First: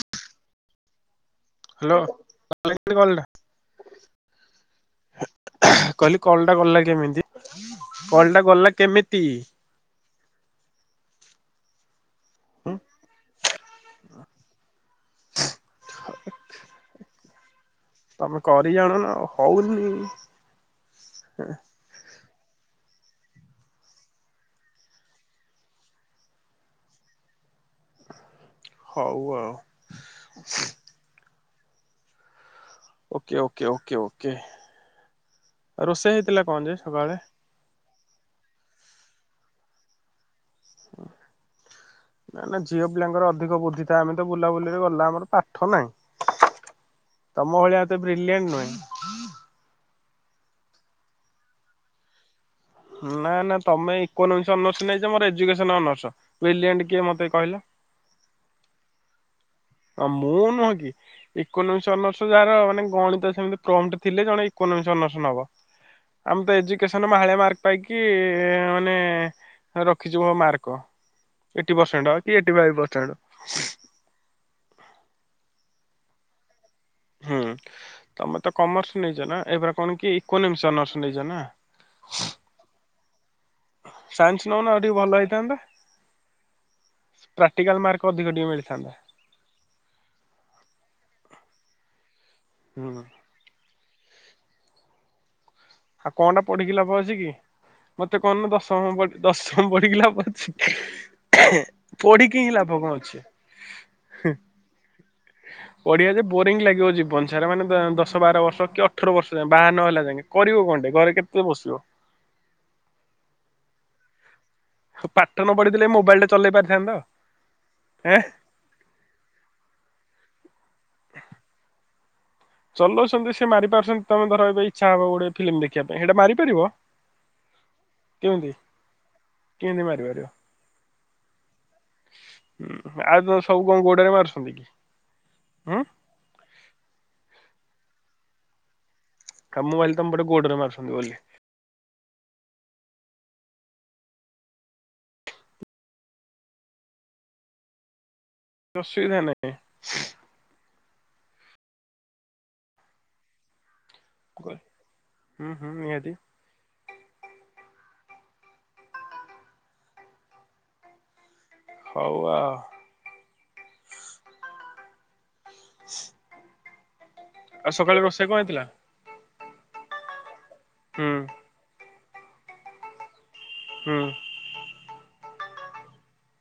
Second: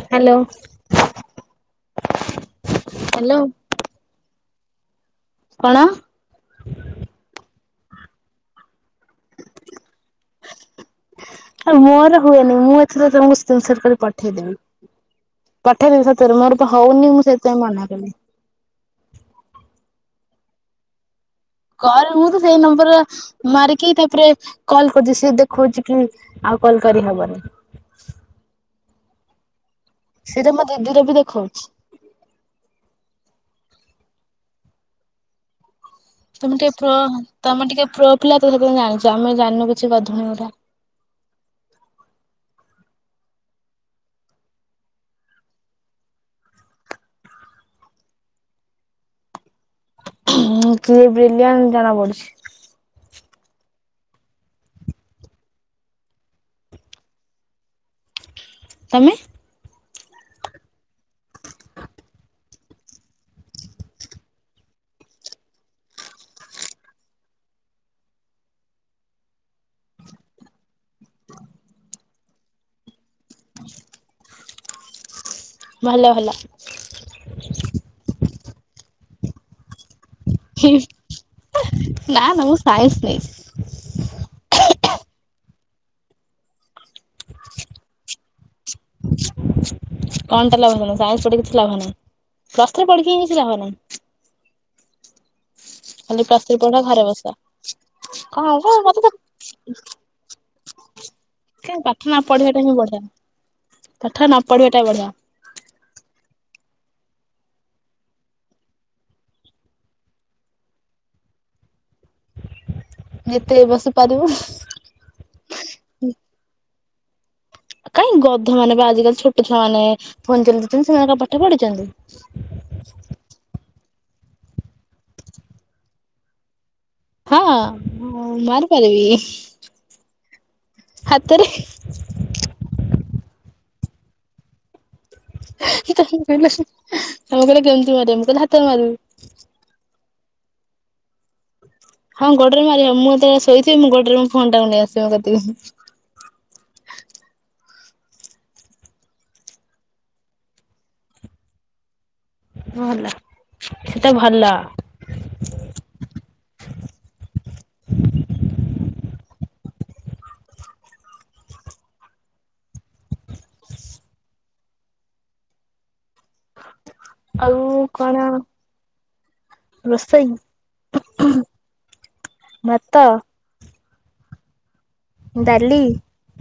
Hello. Hello. [unintelligible] କଣ? କହିଲି call ଟା ଗଲା କେମିତି? କଲ ଟା ଗଲା କେମିତି? ଆରେ ମୋର ହୁଏନି ମୁଁ ଏଥିରେ ତମକୁ ସ୍କିନ୍ ସଟ୍ କରି ପଠେଇଦେବି। ପଠେଇ ଦେବି ସତରେ ମୋର ତ ହଉ ନି ମୁଁ ସେଥିପାଇଁ ମନା କଲି। ତମେ କରି ଜାଣୁନ ହଉନି। କର ମୁଁ ତ ସେଇ ନମ୍ବର ମାରିକି ତାପରେ କଲ କରୁଛି ସିଏ ଦେଖଉଛି କି ଆଉ କଲ କରିହବନି। ହଉ ଆଉ। ସେଇଟା ମୋ ଦିଦିର ବି ଦେଖଉଛି। ଓକେ ଓକେ ଓକେ ଓକେ ରୋଷେଇ ହେଇଥିଲା ତମେ ଟିକେ କଣଯେ ପ୍ରୋ ସକାଳେ? ତମେ ଟିକେ ପ୍ରୋ ପିଲା ତ ସେଥିପାଇଁ ଜାଣିଛ ଆମେ ଜାଣିନୁ କିଛି ଗଧୁଣିଗୁରା ନା ନା ଝିଅ ପିଲାଙ୍କର ଅଧିକ ବୁଦ୍ଧିଥାଏ। ଆମେ ତ ବୁଲାବୁଲିରେ ଗଲା ଆମର ପାଠ ନାହିଁ। ତମ ଭଳିଆ ଏତେ ବ୍ରିଲିୟାଣ୍ଟ ନୁହେଁ। କିଏ ବ୍ରିଲିୟାନ ଜଣା ପଡୁଛି। ନା ନା ତମେ ଇକୋନୋମିକ ଅନରସ ନେଇଛ ମୋର ଏଜୁକେସନ୍ ଅନରସ୍ ବ୍ରିଲିଆଣ୍ଟ କିଏ ମୋତେ କହିଲ? ତମେ? ହଁ ମୁଁ ନୁହଁ କି ଇକୋନମିସ ଅନରସ ଯାର ମାନେ ଗଣିତ ସେମିତି ପ୍ରଣ୍ଟ ଥିଲେ ଜଣେ ଇକୋନୋମିକ୍ ଅନରସ୍ ନବ। ଆମେ ତ ଏଜୁକେସନ ମାହଳିଆ ମାର୍କ ପାଇକି ମାନେ ରଖିଛି ମୋ mark eight percent eight five percent. ଭଲ ଭଲ। ହୁଁ ତମେ ତ କମର୍ସ ନେଇଛ ନା ଏପରା କଣ କି? ଇକୋନମିକ୍ ଅନରସ୍ ନେଇଛ ନା? ନା ନା ମୁଁ ସାଇନ୍ସ ନେଇଛି। ସାଇନ୍ସ ନଉନ ଆଉ ଟିକେ ଭଲ ହେଇଥାନ୍ତା। ପ୍ରାକ୍ଟିକାଲ ମାର୍କ ଅଧିକ ଟିକେ ମିଳିଥାନ୍ତା। କଣ ଟା ଲାଭ ନାହିଁ। ସାଇନ୍ସ ପଢିକି କିଛି ଲାଭ ନାହିଁ ପ୍ଲସ ଥ୍ରୀ ହୁଁ ପଢିକି ହଁ କିଛି ଲାଭ ନାହିଁ। ଆଉ ଖାଲି କଅଁଟା ପ୍ଲସ୍ ଥ୍ରୀ ପଢ ପଢିକି ଲାଭ ଘରେ ଅଛି ବସ କି? ମତେ କଣ କହନୁ ହବ ମତେ ଦଶମ ତ ଦଶମ ପଢିକି ଲାଭ ଅଛି। କାଇଁ ପାଠ ନ ପଢିକି ହିଁ ପଢିବାଟା ଲାଭ କଣ ବଢିଆ ଅଛି। ପାଠ ନ ପଢିବାଟା ବଢିଆ। ପଢିଆ ଯେ ବୋରିଙ୍ଗ ଲାଗିବ ଯିବନସାରା ମାନେ ଦଶ ବାର ବର୍ଷ କି ଅଠର ବର୍ଷ ଯାଏଁ ବାହା ନହେଲା ଯାକେ। କରିବ କଣଟେ ଘରେ କେତେ ବସିବ। ଏତେ ବସିପାରିବୁ। ଉ ପାଠନ ପଢିଥିଲେ ମୋବାଇଲ ଟା ଚଲେଇ ପାରିଥାନ୍ତ? ଏ କାହିଁ ଗଧ ମାନେ ବା ଆଜିକାଲି ଛୋଟ ଛୁଆ ମାନେ ଫୋନ ଦେଉଛନ୍ତି ସେମାନେ କଣ ପାଠ ପଢିଛନ୍ତି? ଚଲଉଛନ୍ତି ସେ ମାରି ପାରୁଛନ୍ତି ତମେ ଧର ଏବେ ଇଚ୍ଛା ହବ ଗୋଟେ ଫିଲ୍ମ ଦେଖିବା ପାଇଁ ହେଟା ମାରିପାରିବ? ହଁ କେମିତି ମାରିପାରିବି କେମିତି ମାରିପାରିବ? ହାତରେ। ହୁଁ ଆଉ ତ ସବୁ କଣ ଗୋଡରେ ମାରୁଛନ୍ତି କି। ହୁଁ ତମେ କହିଲ ତମେ କହିଲ କେମିତି ମାରିବ ମୁଁ କହିଲି ହାତରେ ମାରିବି। କାମ ବାଲି ତମପଟେ ଗୋଡରେ ମାରୁଛନ୍ତି ବୋଲି। ହଁ ଗୋଡ଼ ରେ ମାରିବେ ମୁଁ ଏତବେଳେ ଶୋଇଥିବି ମୁଁ ଗୋଡ଼ରେ ମୋ ଫୋନ୍ ଟାକୁ ନେଇ ଆସିବ କତିକି। ଅସୁବିଧା ନାହିଁ। ଭଲ ସେତ ଭଲ। ହୁଁ ହୁଁ ନିହାତି। ହଉ ଆଉ। ଆଉ ସକାଳେ କଣ ରୋଷେଇ ହେଇଥିଲା? ରୋଷେଇ? ହୁଁ ହୁଁ। ଭାତ ହୁଁ। ଡାଲି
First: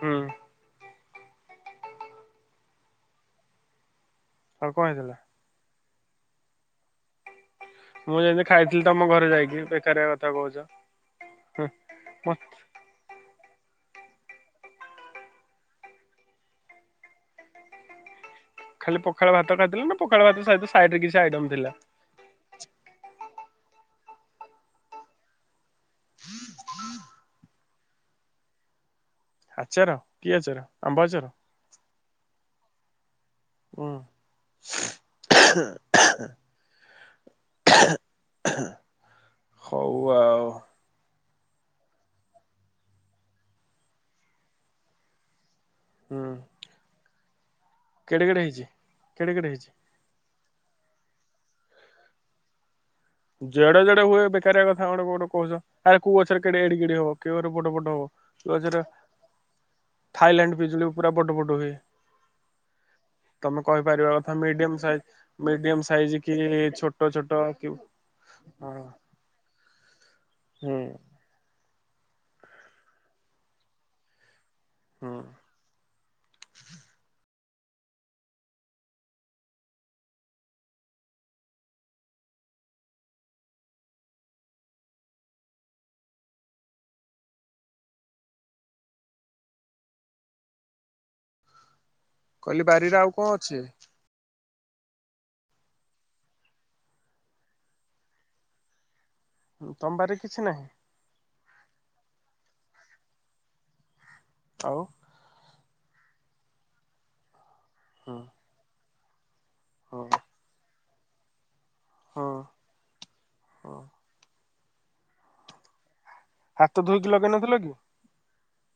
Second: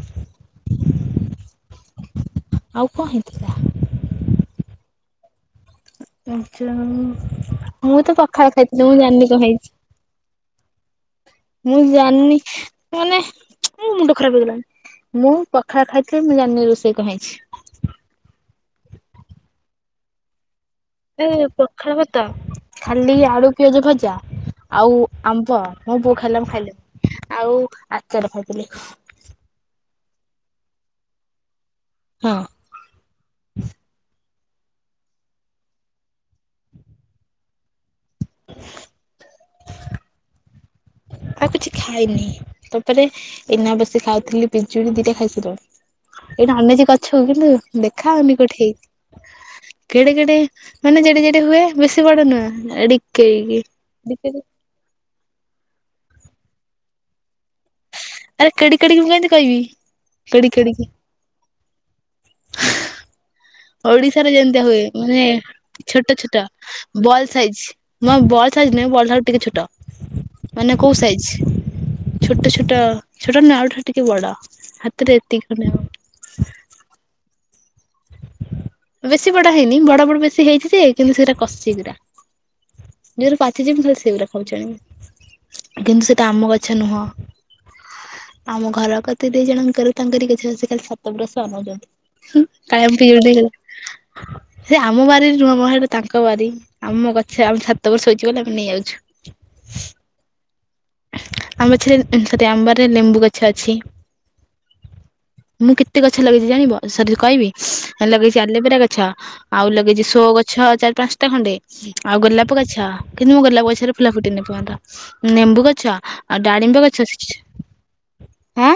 ହୁଁ। ଆଉ କଣ ହେଇଥି ଆଉ କଣ ହେଇଥିଲା? [unintelligible] ମୁଁ ତ ଯେମିତି ପଖାଳ ଖାଇଥିଲି ମୁଁ ତମ ଘରେ ଜାନି କଣ ଯାଇକି ହେଇଛି ବେକାରିଆ କଥା କହୁଛ ହୁଁ ମୁଁ ମ ଜାନି ମାନେ ମୁଁ ମୁଣ୍ଡ ଖରାପ ହେଇଗଲାଣି ମୁଁ ପଖାଳ ଖାଇଥିଲି ମୁଁ ଜାଣିନି ରୋଷେଇ କଁ ହେଇଛି? ଖାଲି ପଖାଳ ଭାତ ଖାଇଥିଲ ନା ପଖାଳ ଭାତ ସହିତ ସାଇଡ ରେ କିଛି ଏ ଆଇଟମ ଥିଲା? ପଖାଳ ଭାତ ଖାଲି ଆଳୁ ପିଆଜ ଭଜା ଆଉ ଆମ୍ବ ମୋ ବୋଉ ଖାଇଲା ମୁଁ ଖାଇଲିନି। ଆଉ ଆଚାର ଖାଇଥିଲି। ଆଚାର କି ଆଚାର ଆମ୍ବ ଆଚାର? ହଁ। ଉଁ। ହଉ ଆଉ। ଆଉ କିଛି ଖାଇନି ତାପରେ ଏଇନା ବସି ଖାଉଥିଲି ପିଜୁଳି ଦିଟା ଖାଇସାରିଲିଣି। ହୁଁ। ଏଇନା ଅନେଇଚି ଗଛୁକୁ କିନ୍ତୁ କେଡେ ଦେଖାହଉନି କେଡେ ହେଇଛି କୋଉଠି? କେଡେ କେଡେ ହେଇଛି। କେଡେ କେଡେ ମାନେ ଜେଡେ ଜେଡି ହୁଏ ବେଶୀ ବଡ ନୁହଁ ଏଡି ଜଡେଜେଡେ ହୁଏ ବେକାରିଆ କଥା ଗୁଡ଼ାକ ଗୋଟେ କୋହୁଚ ଆରେ କୋଉ ଗଛରେ କେଡେ ଏଡିକି ଏଡି ହବ କେଉଆରେ ବଡ଼ ବଡ଼ ହବ। ଆରେ କେଡି [unintelligible] କେଡିକି ମୁଁ କେମିତି କହିବି କେଡି ଥାଇଲାଣ୍ଡ ପିଜୁଳି ପୁରା ବଡ ବଡ ହୁଏ। ହଁ ତମେ କହିପାରିବା ଓଡିଶାରେ କଥା ଯେମିତିଆ ମିଡିୟମ ହୁଏ ସାଇଜ ମାନେ ମିଡିୟମ ଛୋଟ ସାଇଜ କି ଛୋଟ ଛୋଟ ବଲ ଛୋଟ ସାଇଜ। କି ମଁ ବଲ୍ ହଁ ସାଇଜ ନୁହେଁ ବଲ୍ ଠାରୁ ଟିକେ ଛୋଟ ହୁଁ ମାନେ କୋଉ ସାଇଜ? ଛୋଟ ଛୋଟ ଛୋଟ ନୁଏଁ ଆଉଠାରୁ ଟିକେ ବଡ ହୁଁ। ହାତରେ ଏତିକି ଖଣ୍ଡେ ହବ। ବେଶୀ ବଡ ହେଇନି ବଡ ବଡ ବେଶୀ ହେଇଚି ଯେ କିନ୍ତୁ ସେଇରା କଷି ଗୁରା। ଜଉରା ପାଚିଛି ମୁଁ ଖାଲି ସେଉରା ଖାଉଚି ଆଣିକି କିନ୍ତୁ ସେଇଟା ଆମ ଗଛ ନୁହଁ। ଆମ ଘର କତିରେ ଜଣଙ୍କର ତାଙ୍କରି ଗଛ ସେଇଟା ସ [unintelligible] ହୁଁ କହିଲି କାଳେ ବାରିରେ ଆମେ ଆଉ ପିଜୁଳି କଣ ଅଛି ଦେଇଦେବେ। ସେ ଆମ ବାରିରେ ନୁହଁ ମ ସେଟା ତାଙ୍କ ବାରି ଆମ ଗଛ ଆମ ଛାତ ଉପରେ ଶୋଇଚି ବୋଲି ଆମେ ନେଇଆଉଛୁ। ତମ ବାରିରେ କିଛି ନାହିଁ? ଆମ ଗଛରେ ସରି ଆମ ବରିରେ ଲେମ୍ବୁ ଗଛ ଅଛି। ଆଉ ମୁଁ କେତେ ଗଛ ଲଗେଇଚି ଜାଣିବ ସରି କଇବି ହୁଁ ଲଗେଇଛି ଆଲେବେରା ଗଛ ଆଉ ଲଗେଇଚି ହୁଁ ସୋ ଗଛ ଚାରି ପାନ୍ ସଟା ଖଣ୍ଡେ ଆଉ ହୁଁ ଗୋଲାପ ଗଛ କିନ୍ତୁ ମୋ ଗୋଲାପ ହୁଁ। ଗଛରେ ଫୁଲ ଫୁଟିନି ଏପନ୍ତ ନେମ୍ବୁ ଗଛ ଆଉ ହାତ ଡାଳିମ୍ବ ଗଛ ଧୋଇକି ଛ ଲଗେଇ ଛ ନଥିଲ କି ହଁ।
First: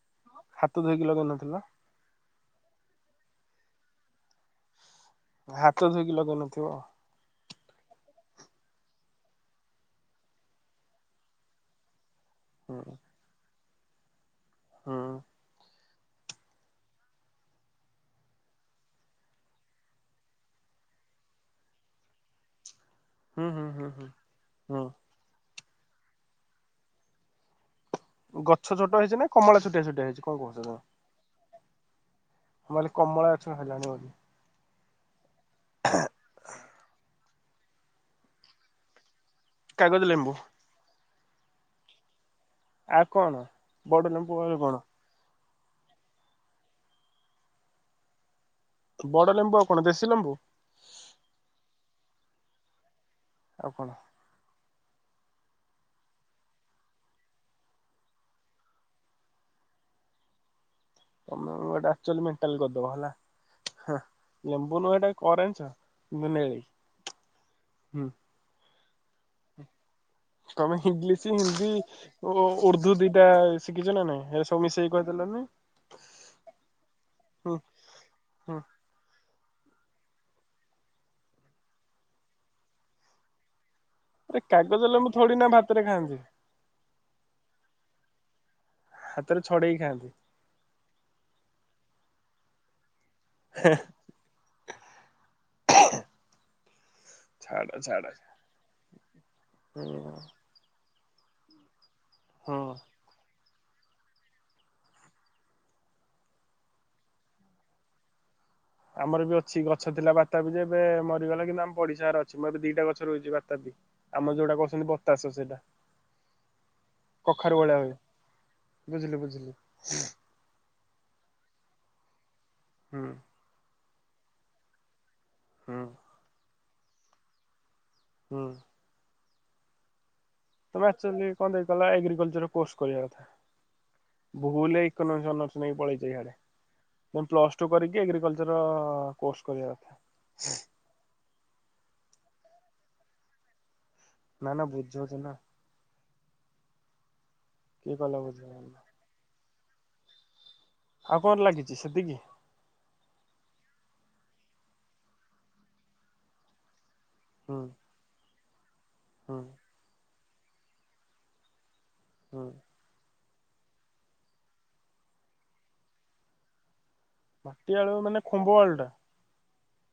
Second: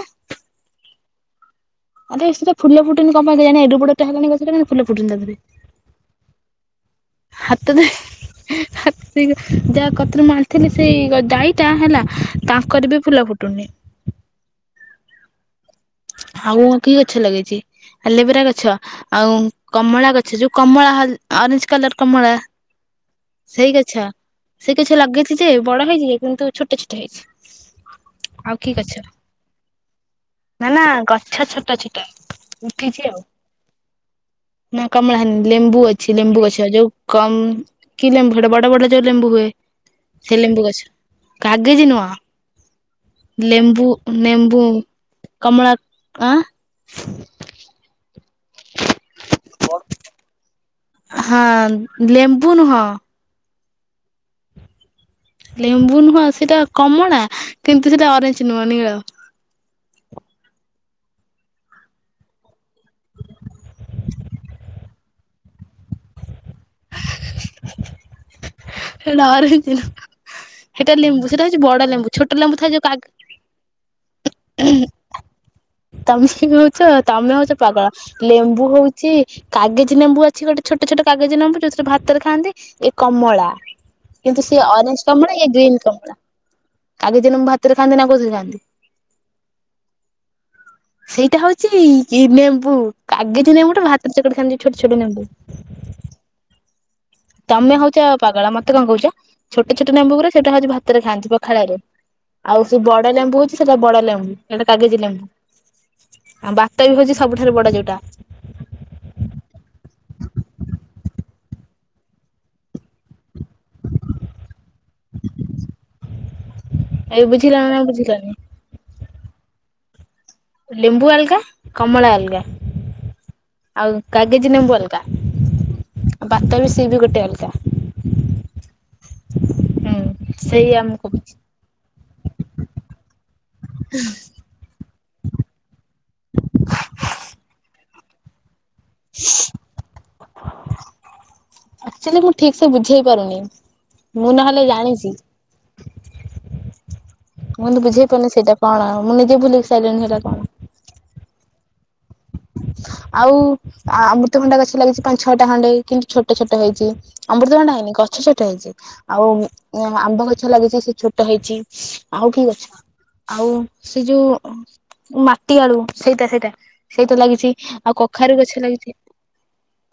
ହାତ ଧୋଇକି ଲଗେଇନଥିଲ? ଆରେ ସେଟା ଫୁଲ ଫୁଟୁନି କଣ ପାଇଁ କେଜାଣେ, ଏଡ ବଡଟା ହେଲାଣି ଗଛଟା କିନ୍ତୁ ଫୁଲ ଫୁଟୁନି ତାଧିଅରେ ହାତ ଧୋଇକି ଲଗେଇନଥିବ। ହାତ ଧୋଇ ହାତ ଧୋଇକି ଯା କତିରୁ ମୁଁ ଆଣିଥିଲି ସେଇ ଗ-ଡାଇ ଟା ହେଲା ହୁଁ ତାଙ୍କରି ବି ଫୁଲ ଫୁଟୁନି। ହଁ। ଆଉ ମୁଁ କି ଗଛ ଲଗେଇଚି, ଆଲେବେରା ଗଛ ଆଉ କମଳା ଗଛ ଯୋଉ କମଳା ହଲ୍ ଅରେଞ୍ଜ କଲର୍ କମଳା ହୁଁ ହୁଁ ସେଇ ହୁଁ ଗଛ ସେଇ ହୁଁ। ଗଛ ଲଗେଇଛି ଯେ, ବଡ ହେଇଛି ଯେ, କିନ୍ତୁ ଛୋଟ ଛୋଟ ହେଇଛି। ଆଉ ଗଛ କି ଛୋଟ ହେଇଛି ନା କମଳା ଛୋଟିଆ ଛୋଟିଆ ହେଇଛି? କଣ କହୁଛ ନା ତମେ? ନା ଗଛ ଛୋଟ ଛୋଟ ମୁଁ କହିଲି ଉଠିଚି ଆଉ। କମଳା ଗଛ ହେଲାଣି ବୋଲି ନା କମଳା ହେଇନି, ଲେମ୍ବୁ ଅଛି, ଲେମ୍ବୁ ଗଛ ଯୋଉ କମ୍ କି ଲେମ୍ବୁ ସେଟା ବଡ ବଡ ଯୋଉ ଲେମ୍ବୁ ହୁଏ? ସେ ଲେମ୍ବୁ ଗଛ, କାଗେଜି ନୁହଁ। ଆଉ କଣ? ଲେମ୍ବୁ ବଡ ଲେମ୍ବୁ ଆଉ ନେମ୍ବୁ କଣ କମଳା ଆ, [unintelligible] ବଡ ଲେମ୍ବୁ ଆଉ କଣ ଦେଶୀ ଲେମ୍ବୁ? ହଁ ଲେମ୍ବୁ ନୁହଁ। ଆଉ କଣ? ଲେମ୍ବୁ ନୁହଁ ସେଇଟା କମଳା, କିନ୍ତୁ ସେଇଟା ଅରେଞ୍ଜ ନୁଅଁ ନୀଳ। ତୋମେ ଏଟା ଆକ୍ଚୁଲି ମେଣ୍ଟାଲ୍ କରିଦବ ହେଲା। ହଁ ଲେମ୍ବୁ ନୁଅ ଏଟା ଅରେଞ୍ଜ ନୁ ନେଇ ହୁଁ,। ସେଟା ଅରେଞ୍ଜ ନୁହଁ। ତୋମେ ସେଇଟା ଲେମ୍ବୁ ଇଂଲିଶ ସେଇଟା ହଉଛି ହିନ୍ଦୀ ବଡ ଲେମ୍ବୁ ଛୋଟ ଓ ଲେମ୍ବୁ ଥାଏ ଯୋଉ ଉର୍ଦ୍ଧୁ କାଗ୍ ଦିଟା ଶିଖିଛ ନା ନାହିଁ ଏସବୁ ମିଶେଇକି କହିଦେଲନି? ତୋମେ ସେମିତି ହଉଛ ତୋମେ ହୁଁ ହଉଛ ପାଗଳ। ହୁଁ। ଲେମ୍ବୁ ହଉଛି କାଗେଜୀ ନେମ୍ବୁ ଅଛି ଗୋଟେ ଛୋଟ ଛୋଟ କାଗେଜୀ ନେମ୍ବୁ ଯୋଉଥିରେ ଭାତରେ ଖାଆନ୍ତି। ଏ କମଳା ଆରେ କିନ୍ତୁ ସିଏ କାଗଜ ଅରେଞ୍ଜ ଲେମ୍ବୁ ଥୋଡି କମଳା ନା ଇଏ ଗ୍ରୀନ୍ ଭାତରେ ଖାଆନ୍ତି କମଳା। କାଗିଜି ନେମ୍ୱୁ ଭାତରେ ଖାଆନ୍ତିନି ଆଉ କୋଉଥିରେ ଖାଆନ୍ତି? ହାତରେ ଛଡେଇକି ଖାଆନ୍ତି। ସେଇଟା ହଉଛି କି ନେମ୍ବୁ କାଗେଜି ନେମ୍ବୁ ଟା ଭାତରେ ଚକଟି ଖାଆନ୍ତି ଛୋଟ ଛୋଟ ନେମ୍ବୁ। ଛାଡ ତୋମେ ହଉଚ ଛାଡ ପାଗଳ ମୋତେ କଣ କହୁଚ, ଛୋଟ ଛୋଟ ହୁଁ ନେମ୍ବୁ ଗୁରା ସେଇଟା ହଉଛି ଭାତରେ ଖାଆନ୍ତି ପଖାଳରେ। ଆଉ ହୁଁ। ସେ ବଡ ଲେମ୍ବୁ ହଉଛି, ସେଟା ବଡ ଲେମ୍ବୁ ଏଟା କାଗେଜି ଲେମ୍ବୁ। ଆଉ ବାତାବି ହଉଛି ସବୁଠାରୁ ବଡ ଯୋଉଟା। ଆମର ବି ଅଛି ଗଛ ଥିଲା ବାତାପି ଯେ ଏବେ ମରିଗଲା, କିନ୍ତୁ ଆମ ପଡିଶା ଘର ଅଛି, ମୁଁ ଏବେ ଦିଟା ଗଛ ରୁଇଚି ବା ତାବି ଆମର ଯୋଉଟା କହୁଛନ୍ତି ବତାସ ସେଇଟା। ଏବେ କଖାରୁ ବୁଝିଲ ଭଳିଆ ନା ହୁଏ ବୁଝିଲନି? ବୁଝିଲି ବୁଝିଲି। ଲେମ୍ବୁ ଅଲଗା, କମଳା ଅଲଗା। ହୁଁ। ଆଉ କାଗେଜ ନେମ୍ୱୁ ଅଲଗା ହୁଁ ଆଉ ବାତାବି ସିଏ ବି ଗୋଟେ ଅଲଗା। ହୁଁ। ହୁଁ। ସେଇ ତୋମେ ଆମ ଆକ୍ଚୁଲି କହୁଛି କଣ ଦେଇ କଲା ଏଗ୍ରିକଲଚର୍ କୋର୍ସ କରିବା କଥା। [unintelligible] ଭୁଲଏ ଇକନୋମିକ୍ସନସ ଅନରସ୍ ନେଇକି ପଳେଇଛି ହେଆଡ଼େ ପ୍ଲସ୍ ଟୁ କରିକି ଏଗ୍ରିକଲଚର କୋର୍ସ କରିବା କଥା ଆଚୁଲି ମୁଁ ଠିକ ସେ ବୁଝେଇ ପାରୁନି ମୁଁ ନା ନା ନହେଲେ ବୁଝଉଛି ଜାଣିଛି। ନା ମୁଁ ତ କିଏ ବୁଝେଇ କହିଲା ପାରୁନି ସେଟା ବୁଝିବନି। କଣ ମୁଁ ନିଜେ ଭୁଲି ସିଲଣି ସେଟା କଣ? ଆଉ କଣ ଲାଗିଛି ସେତିକି ଆଉ ଅମୃତ ଖଣ୍ଡା ଗଛ ଲାଗିଛି ପାଞ୍ଚ ଛଅଟା ଖଣ୍ଡେ କିନ୍ତୁ ଛୋଟ ଛୋଟ ହେଇଛି ହୁଁ ଅମୃତଭଣ୍ଡା ହେଇନି ଗଛ ଛୋଟ ହେଇଛି ଆଉ ହୁଁ ଆମ୍ବ ଗଛ ଲାଗିଛି ସେ ଛୋଟ ହେଇଛି ଆଉ ହୁଁ ଠିକ ଅଛ ଆଉ ସେ ଯୋଉ ମାଟି ଆଳୁ ସେଇଟା ସେଇଟା ସେଇଟା ଲାଗିଛି ମାଟି ଆଉ ଆଳୁ ମାନେ କଖାରୁ ଖୁମ୍ବ ଗଛ ଆଳୁ ଟା। ଲାଗିଛି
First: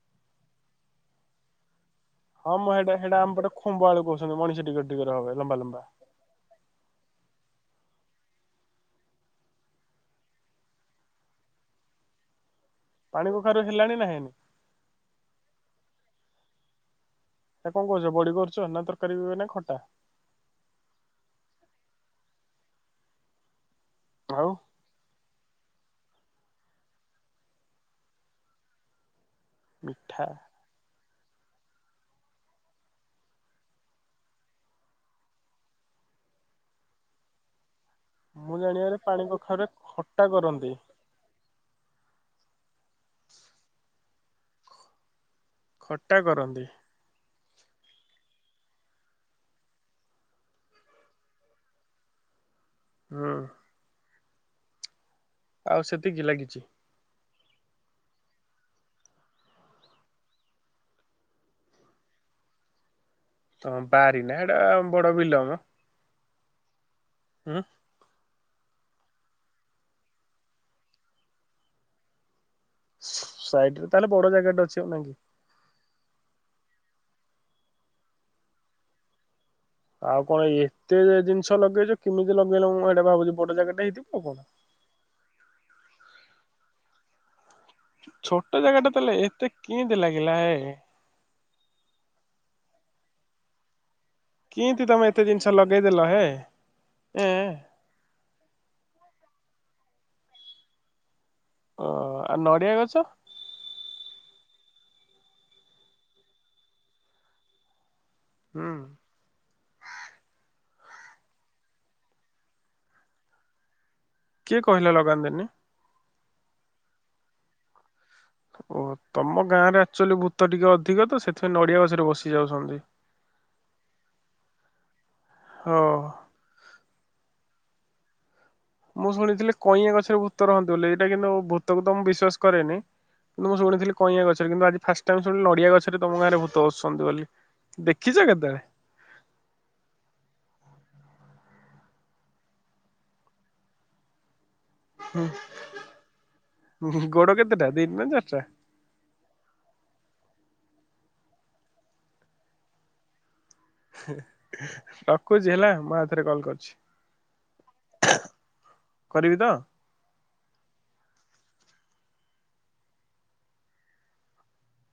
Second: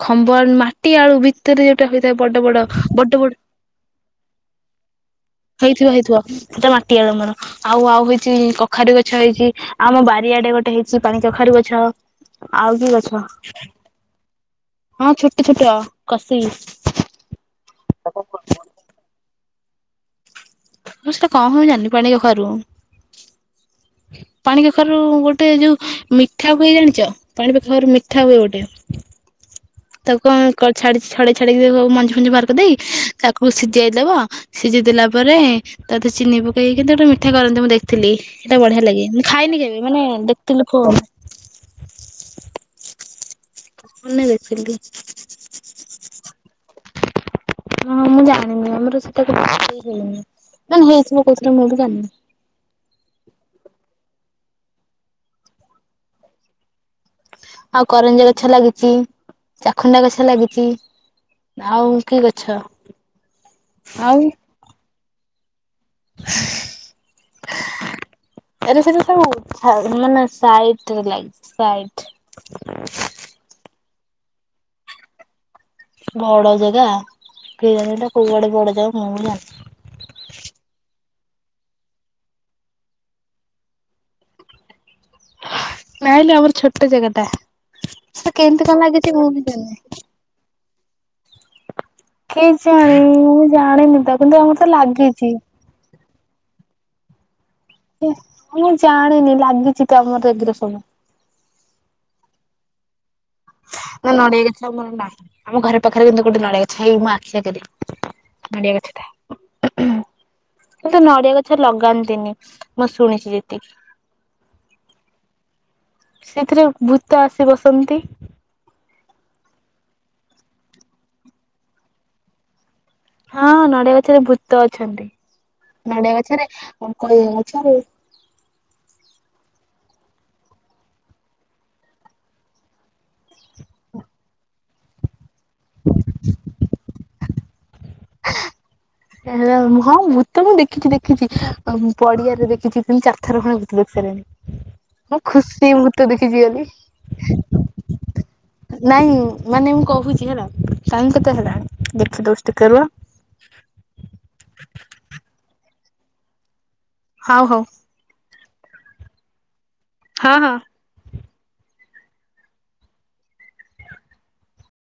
ଖମ୍ବ ଆ ମାଟି ଆଳୁ ବି ରେ ଯୋଉଟା ହେଇଥାଏ ବଡ ହଁ ବଡ ମୁଁ ହେଇଟା ବଡ ହେଇଟା ବ ଆମ ପଟେ ଖୁମ୍ବ ଆଳୁ କହୁଛନ୍ତି ମଣିଷ ଟିକଟ ଟିକର ହବେ ଲମ୍ବା ଲମ୍ବା। ହେଇଥିବ ହେଇଥଥିବ ସେଇଟା ମାଟିଆଳ ମର ଆଉ ଆଉ ହେଇଛି କଖାରୁି ଗଛ ହେଇଛି ଆମ ବାରିଆଡେ ଗୋଟେ ହେଇଛି ପାଣି କଖାରୁୀ ଗଛ ଆଉ କିଏ ଗଛ ପାଣି କଖାରୁ ହେଲାଣି ନା ହେଇନି ହଁ ଛୋଟ ଛୋଟ କସି ହେଇଚି ସେ କଣ କରୁଛ ବଡି କରୁଛ ନା ତରକାରୀ ବି ନା ଖଟା ମୁ ସେଟା କଣ ହଉ ଜାଣିନି ପାଣି କଖାରୁ ଆଉ ପାଣି ଖରୁ ଗୋଟେ ଯୋଉ ମିଠା ହୁଏ ଜାଣିଛ ପାଣି ପାଖ ଘଖରୁ ମିଠା ହୁଏ ଗୋଟେ ମିଠା ତାକୁ କଣଛା ଛଡେଇ ଛାଡିକି ମଞ୍ଜି ଫଞ୍ଜି ବାହାର କରି ଦେଇ ତାକୁ ସିଝେଇଦବ ସିଝି ଦେଲା ପରେ ତାରେ ଚିନି ପକେଇକି ଗୋଟେ ମିଠା କରନ୍ତି ମୁଁ ଦେଖି ଥିଲି ମୁଁ ସେଇଟା ବଢିଆ ଜାଣିବାରେ ଲାଗେ ପାଣି ମୁଁ ଖାଇନି କଖାରୁରେ କେବେ ମାନେ ଖଟା ଦେଖିଥିଲି କରନ୍ତି ଫୋନ ଫୋନ ଦେଖିଥିଲି ଖଟା କରନ୍ତି ହଁ ମୁଁ ଜାଣିନି ଆମର ସେଇଟା ହେଲିନି ମେ ହେଇଥିବ କହୁଥିଲେ ମୁଁ ବି ଜାିନି ହୁଁ ଆଉ ସେତିକି ଲାଗିଛି ଆଉ କରଞ୍ଜ ଗଛ ଲାଗିଛି ଚାଖୁଣ୍ଡା ଗଛ ଲାଗିଛି ଆଉ କି ଗଛ ତ ବାରି ନା ହେଟା ବଡ ବିଲ ମ ହ ହଁ ଆରେ ସେଟା ସବୁ ମାନେ ସାଇଟ ରେ ଲାଗିଛି ସାଇଡ ରେ ତାହେଲେ ବଡ ଜାଗା ଟେ ଅଛି ଆଉ ନାଇ କି ବଡ ଜାଗା କେଜାଣି ଏଇଟା କୋଉଆଡେ ବଡ ଜାଗା ମୁଁ ବି ଜାଣି ଆଉ କଣ ଏତେ ଜିନିଷ ଲଗେଇଛ କେମିତି ଲଗେଇଲ ମୁଁ ହେଇଟା ଭାବୁଛି ବଡ ଜାଗେଟା ହେଇଥିବ ଆଉ କଣ ନାଇଁଲ ଆମର ଛୋଟ ଜାଗା ଟା ସେ କେମତି କଣ ଲାଗିଛି ମୁଁ ବି ଜଣିନି କେତେ ଲାଗିଲା ହେ କେ ଜାଣି ମୁଁ ଜାଣିନି ତା କିନ୍ତି ତମେ ଏତେ ଜିନିଷ ଲଗେଇଦେଲ ହେ ଏଁ ମୁଁ ଜାଣିନି ଲାଗିଛି ତ ଆମର ଏଗିରେ ସବୁ ଓ ଆ ନଡ଼ିଆ ଗଛ ନା ନଡିଆ ଗଛ ଆମର ନା ଆମ ଘରେ ପାଖରେ କିନ୍ତୁ ଗୋଟେ ନଡିଆ ଗଛ ହେଇ ମୋ ଆଖି ଆଗରେ ହୁଁ ନଡ଼ିଆ ଗଛଟା ଏଟେ ନଡିଆ ଗଛ ଲଗାନ୍ତିନି ମୁଁ ଶୁଣିଛି ଯେତିକି କିଏ କହିଲା ଲଗାନ୍ତିନି ସେଥିରେ ଭୂତ ଆସି ବସନ୍ତି ଓହ ତମ ଗାଁ ରେ ଆକ୍ଚୁଆଲି ଭୂତ ଟିକେ ଅଧିକ ତ ସେଥିପାଇଁ ନଡ଼ିଆ ଗଛରେ ବସି ଯାଉଛନ୍ତି। ହଁ ନଡ଼ିଆ ଗଛରେ ଭୂତ ଅଛନ୍ତି ହଁ। ନଡ଼ିଆ ଗଛରେ କ ଗଛରେ ମୁଁ ଶୁଣିଥିଲି କଇଁଆଁ ଗଛରେ ଭୂତ ରହନ୍ତି ବୋଲି ଏଇଟା କିନ୍ତୁ ଭୂତକୁ ତ ମୁଁ ବିଶ୍ଵାସ କରେନି କିନ୍ତୁ ମୁଁ ଶୁଣିଥିଲି କଇଁଆ ଗଛରେ କିନ୍ତୁ ଆଜି ଫାଷ୍ଟ ଟାଇମ୍ ଶୁଣିଲି ନଡ଼ିଆ ଗଛରେ ତମ ଗାଁରେ ଭୂତ ଆଛନ୍ତି ବୋଲି ଦେଖିଛ କେତେବେଳେ? ହଁ ଭୂତ ମୁଁ ଦେଖିଛି ଦେଖିଛି ପଡ଼ିଆରେ ଦେଖିଛି ତିନି ଚାରଥର ଖଣ୍ଡେ ଭୂତ ଦେଖି ସାରିଲିଣି। ମୁଁ ଖୁସି ଭୂତ ଦେଖିଛି ବୋଲି ହ ଗୋଡ଼ କେତେଟା ଦିଟା ନା ଚାରଟା? ନାଇଁ ମାନେ ମୁଁ କହୁଛି ହେଲା ଟାଇମ୍ କେତେ ହେଲା ଦେଖି ଦଉଛି ଟିକେ ରୁହ ରଖୁଛି ହେଲା ମୁଁ ଆଉ ଥରେ କଲ କରୁଛି ହଉ ହଉ କରିବି ତ? ହଁ ହଁ।